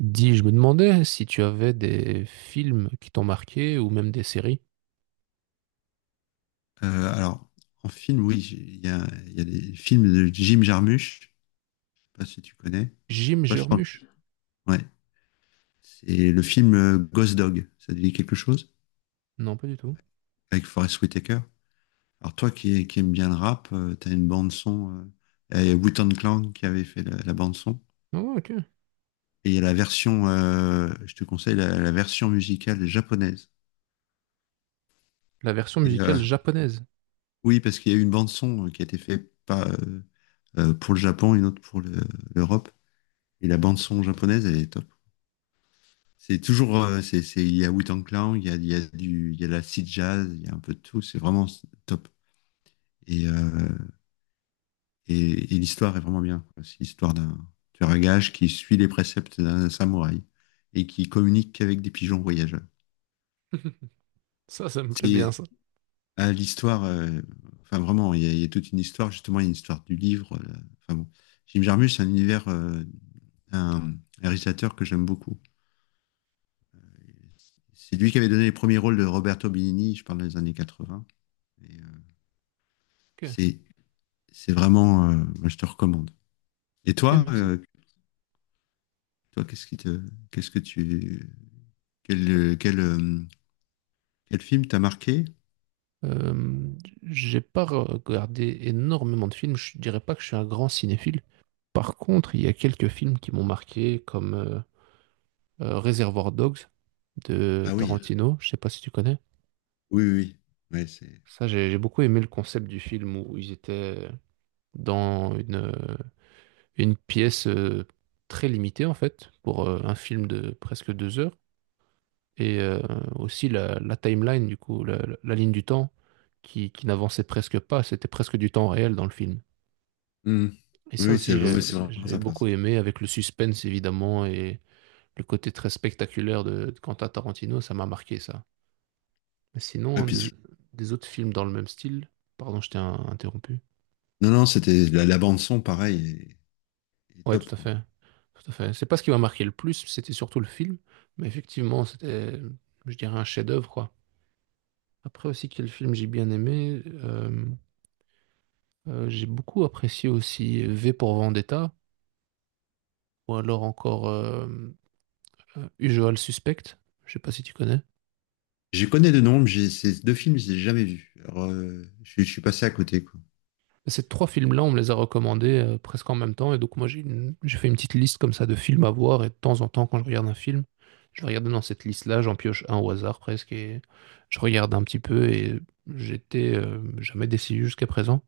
Dis, je me demandais si tu avais des films qui t'ont marqué ou même des séries. Euh, alors, En film, oui, il y a des films de Jim Jarmusch, je sais pas si tu connais. Jim Toi, je pense. Jarmusch? Ouais. C'est le film Ghost Dog, ça te dit quelque chose? Non, pas du tout. Avec Forest Whitaker. Alors toi qui aimes bien le rap, t'as une bande son. Il y a Wu-Tang Clan qui avait fait la bande son. Oh, ok. Et il y a la version, je te conseille la version musicale japonaise. La version Et musicale japonaise. oui, parce qu'il y a eu une bande son qui a été faite pas pour le Japon, une autre pour l'Europe. Et la bande son japonaise, elle est top. C'est toujours, c'est- Il y a Wu-Tang Clan, il y a de la seed jazz, il y a un peu de tout. C'est vraiment top. Et, euh, et l'histoire est vraiment bien. C'est l'histoire d'un tueur à gages qui suit les préceptes d'un samouraï et qui communique qu'avec des pigeons voyageurs. Ça me plaît C'est bien, ça. ah, l'histoire, euh, enfin vraiment, il y a toute une histoire. Justement, il y a une histoire du livre. Enfin bon, Jim Jarmusch, c'est un univers, un réalisateur que j'aime beaucoup. C'est lui qui avait donné les premiers rôles de Roberto Benigni, je parle des années 80. Et, euh, Ok, c'est Moi, je te recommande. Et ok, toi, merci. Qu'est-ce qui te, qu'est-ce que tu, quel, euh, quel, euh, quel film t'a marqué? Euh, j'ai pas regardé énormément de films. Je dirais pas que je suis un grand cinéphile. Par contre, il y a quelques films qui m'ont marqué, comme Reservoir Dogs de Ah oui, Tarantino. Je sais pas si tu connais. oui, oui, oui. ouais, c'est, Ça, j'ai beaucoup aimé le concept du film où ils étaient dans une pièce très limitée en fait pour un film de presque deux heures et aussi la timeline du coup la ligne du temps qui n'avançait presque pas, c'était presque du temps réel dans le film Hmm. et Oui, ça oui, aussi ouais, c'est vraiment j'ai sympa. beaucoup Ça. aimé, avec le suspense évidemment, et le côté très spectaculaire de Quentin Tarantino, ça m'a marqué ça. Mais sinon Ouais, hein, des autres films dans le même style, pardon je t'ai interrompu. non, non, c'était la bande son, pareil, est Ouais, top tout à quoi. fait. Tout à fait. C'est pas ce qui m'a marqué le plus, c'était surtout le film. Mais effectivement, c'était, je dirais, un chef-d'œuvre, quoi. Après aussi, quel film j'ai bien aimé. J'ai beaucoup apprécié aussi V pour Vendetta, ou alors encore Usual Suspect. Je sais pas si tu connais. Je connais de nom, mais j'ai ces deux films, je les ai jamais vus. Alors, je suis passé à côté quoi. Ces trois films-là, on me les a recommandés presque en même temps. Et donc, moi, j'ai fait une petite liste comme ça de films à voir. Et de temps en temps, quand je regarde un film, je vais regarder dans cette liste-là, j'en pioche un au hasard presque. Et je regarde un petit peu. Et j'étais jamais déçu jusqu'à présent.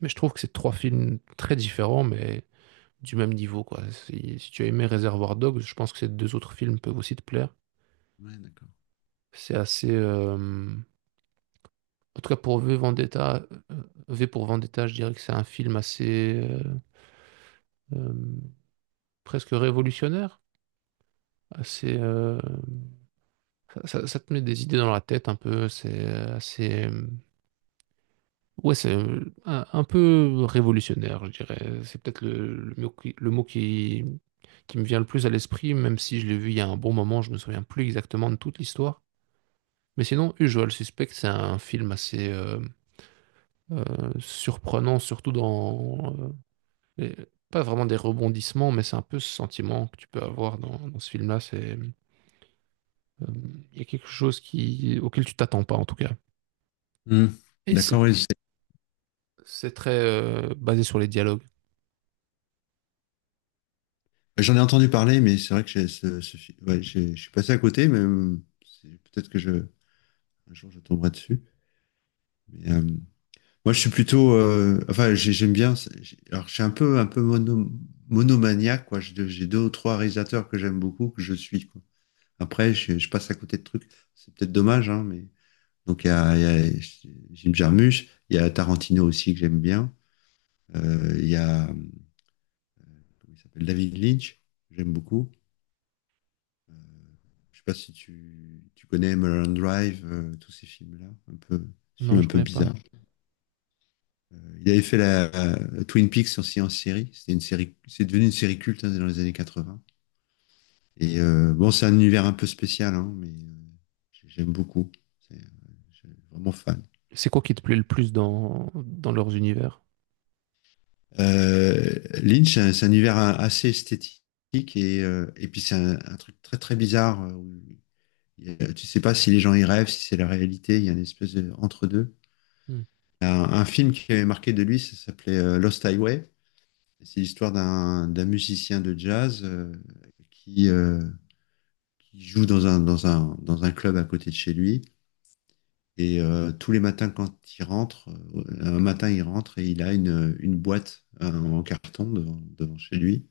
Mais je trouve que c'est trois films très différents, mais du même niveau, quoi. Si tu as aimé Reservoir Dogs, je pense que ces deux autres films peuvent aussi te plaire. Ouais, d'accord. C'est assez. En tout cas, pour V Vendetta, euh, V pour Vendetta, je dirais que c'est un film assez. Euh, presque révolutionnaire. Assez, ça, ça te met des idées dans la tête un peu. C'est assez. Ouais, c'est un peu révolutionnaire, je dirais. C'est peut-être le mot qui me vient le plus à l'esprit, même si je l'ai vu il y a un bon moment, je me souviens plus exactement de toute l'histoire. Mais sinon, Usual Suspect, c'est un film assez euh, surprenant, surtout dans... les- pas vraiment des rebondissements, mais c'est un peu ce sentiment que tu peux avoir dans, dans ce film-là. C'est Euh, il y a quelque chose qui, auquel tu t'attends pas, en tout cas. Hmm. Et D'accord, c'est oui. C'est très basé sur les dialogues. J'en ai entendu parler, mais c'est vrai que j'ai je suis passé à côté, mais c'est- peut-être que je Un jour, je tomberai dessus. Mais, moi, je suis j'aime bien. Alors, je suis un peu monomaniaque, quoi. J'ai deux ou trois réalisateurs que j'aime beaucoup, que je suis, quoi. Après, je passe à côté de trucs. C'est peut-être dommage, hein, mais. Donc, il y a Jim Jarmusch, il y a Tarantino aussi que j'aime bien. Il y a. Comment il s'appelle? David Lynch, que j'aime beaucoup. Euh, je sais pas si tu connais Mulholland Drive, tous ces films-là. Non, Films un je peu connais pas. bizarres. Euh, Il avait fait la Twin Peaks aussi en série. C'était une série, c'est devenu une série culte hein, dans les années 80. Et bon, c'est un univers un peu spécial, hein, mais j'aime beaucoup. C'est, euh, je suis vraiment fan. C'est quoi qui te plaît le plus dans, dans leurs univers? Euh, Lynch, c'est un univers assez esthétique et et puis c'est un truc très très bizarre. Où il y a- Tu sais pas si les gens y rêvent, si c'est la réalité. Il y a une espèce de entre deux. Hmm. Un, un film qui avait marqué de lui, ça s'appelait Lost Highway. C'est l'histoire d'un musicien de jazz qui, euh, qui joue dans un club à côté de chez lui. Et tous les matins, quand il rentre, Un matin, il rentre et il a une boîte en carton devant chez lui.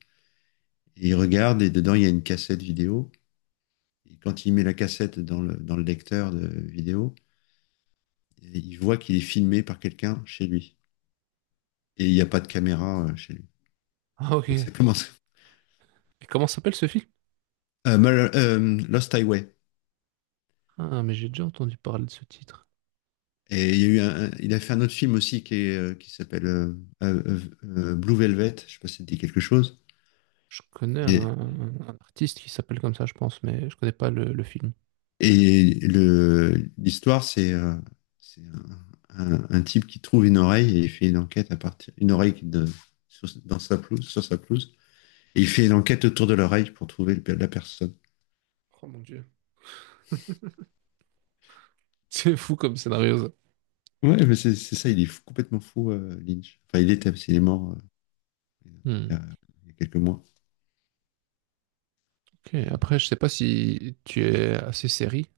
Et il regarde et dedans, il y a une cassette vidéo. Et quand il met la cassette dans le lecteur de vidéo, il voit qu'il est filmé par quelqu'un chez lui. Et il n'y a pas de caméra chez lui. Ah, ok. Donc ça Et commence. comment s'appelle ce film? Lost Highway. Ah, mais j'ai déjà entendu parler de ce titre. Il a fait un autre film aussi qui s'appelle Blue Velvet. Je sais pas si ça te dit quelque chose. Je connais Et, un artiste qui s'appelle comme ça, je pense, mais je connais pas le, le film. L'histoire, c'est un type qui trouve une oreille et il fait une enquête à partir une oreille qui de, sur, dans sa pelouse, sur sa pelouse. Et il fait une enquête autour de l'oreille pour trouver la personne. Oh mon Dieu. C'est fou comme scénario, ça. Ouais, mais c'est ça. Il est complètement fou, Lynch. Enfin, il était, parce qu'il est mort il y Hmm. a il y a quelques mois. Ok, après, je sais pas si tu es assez série.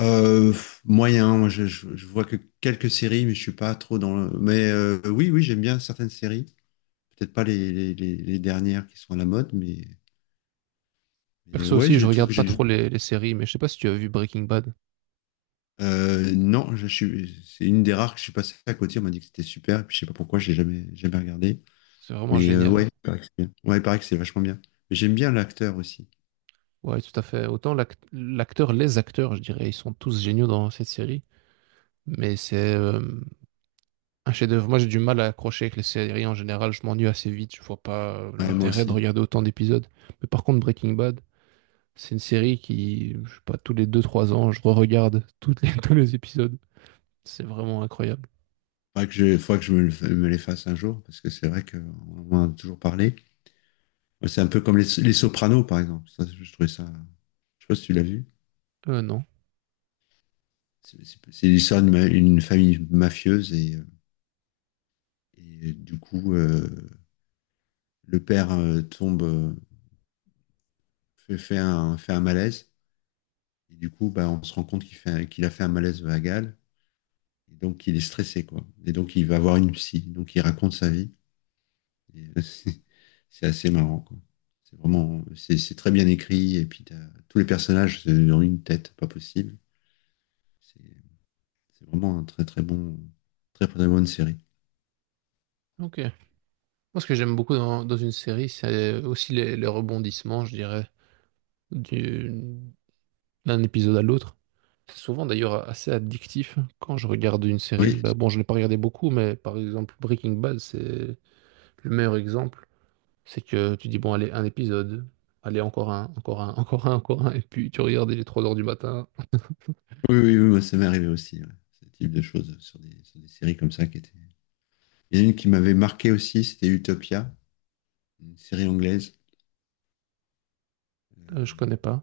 Euh, Moyen, moi je vois que quelques séries, mais je suis pas trop dans le... Mais oui, oui, j'aime bien certaines séries. Peut-être pas les dernières qui sont à la mode, mais Perso ouais, aussi, j'ai je des trucs regarde que pas j'aime bien. trop les séries, mais je sais pas si tu as vu Breaking Bad. Non, c'est une des rares que je suis passé à côté. On m'a dit que c'était super, et puis je sais pas pourquoi, j'ai jamais, jamais regardé. C'est vraiment Mais ouais, génial. il paraît que c'est bien. Ouais, il paraît que c'est vachement bien. Mais j'aime bien l'acteur aussi. Ouais, tout à fait. Autant l'acteur, les acteurs, je dirais, ils sont tous géniaux dans cette série. Mais c'est un chef-d'œuvre. Moi, j'ai du mal à accrocher avec les séries en général. Je m'ennuie assez vite. Je vois pas Ouais, moi l'intérêt de aussi. regarder autant d'épisodes. Mais par contre, Breaking Bad, c'est une série qui, je sais pas, tous les deux trois ans, je re-regarde toutes les, tous les épisodes. C'est vraiment incroyable. Faudrait que je me les fasse un jour, parce que c'est vrai qu'on en a toujours parlé. Ouais, c'est un peu comme les Sopranos, par exemple. Ça, je trouvais ça. Je sais pas si tu l'as vu. Non. C'est l'histoire une famille mafieuse et du coup, le père tombe, fait un malaise. Et du coup, bah, on se rend compte qu'il a fait un malaise vagal. Et donc, il est stressé, quoi. Et donc, il va voir une psy. Donc, il raconte sa vie. Et, c'est assez marrant, quoi. C'est vraiment, c'est très bien écrit. Et puis, tous les personnages ont une tête, pas possible. C'est C'est vraiment un très très bon, très très bonne série. Ok. Moi, ce que j'aime beaucoup dans, dans une série, c'est aussi les rebondissements, je dirais. Du- d'un épisode à l'autre. C'est souvent d'ailleurs assez addictif quand je regarde une série. Oui, Bah bon, je l'ai pas regardé beaucoup, mais par exemple Breaking Bad, c'est le meilleur exemple. C'est que tu dis, bon, allez, un épisode, allez, encore un, encore un, et puis tu regardes, il est 3 heures du matin. oui, oui, oui, moi, ça m'est arrivé aussi, ouais. Ce type de choses sur sur des séries comme ça qui étaient. Il y en a une qui m'avait marqué aussi, c'était Utopia, une série anglaise. Je Euh, connais pas.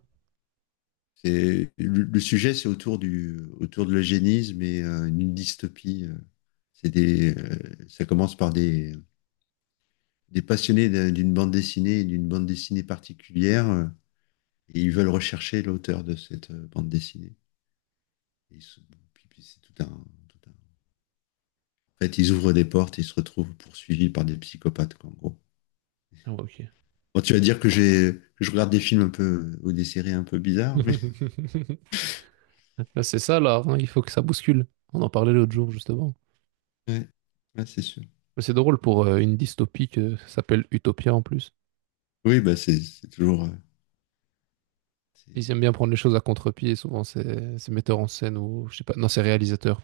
le sujet, c'est autour de l'eugénisme et une dystopie. C'est des, euh, Ça commence par des passionnés d'une bande dessinée et d'une bande dessinée particulière, et ils veulent rechercher l'auteur de cette bande dessinée. Et ils se- bon, puis- puis c'est tout un En fait, ils ouvrent des portes et ils se retrouvent poursuivis par des psychopathes, quoi, en gros. Ah ouais, ok. Bon, tu vas dire que je regarde des films ou des séries un peu bizarres, mais Bah, c'est ça là, hein, il faut que ça bouscule. On en parlait l'autre jour justement. ouais, ouais, c'est sûr. Mais c'est drôle pour une dystopie que ça s'appelle Utopia en plus. Oui, bah, c'est toujours, c'est- Ils aiment bien prendre les choses à contre-pied, souvent c'est metteur en scène ou je sais pas, non, c'est réalisateur.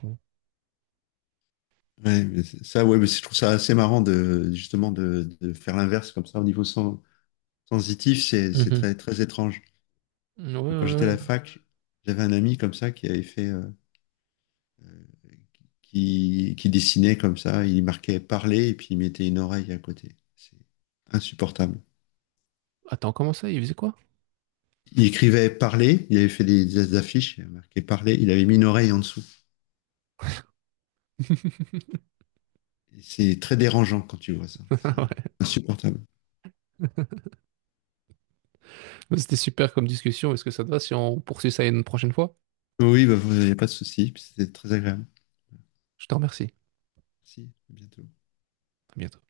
ouais, mais c'est- ça, ouais, mais c'est- je trouve ça assez marrant de, justement, de faire l'inverse comme ça au niveau sensitif, c'est Mmh. très, très étrange. Ouais, Quand ouais, j'étais à ouais. la fac, j'avais un ami comme ça qui avait fait, qui dessinait comme ça, il marquait parler et puis il mettait une oreille à côté. C'est insupportable. Attends, comment ça? Il faisait quoi? Il écrivait parler, il avait fait des affiches, il avait marqué parler, il avait mis une oreille en dessous. Et c'est très dérangeant quand tu vois ça. C'est insupportable. Ouais. C'était super comme discussion. Est-ce que ça te va si on poursuit ça une prochaine fois? Oui, il bah, vous a pas de souci, puis c'était très agréable. Je te remercie. Merci. À bientôt. À bientôt.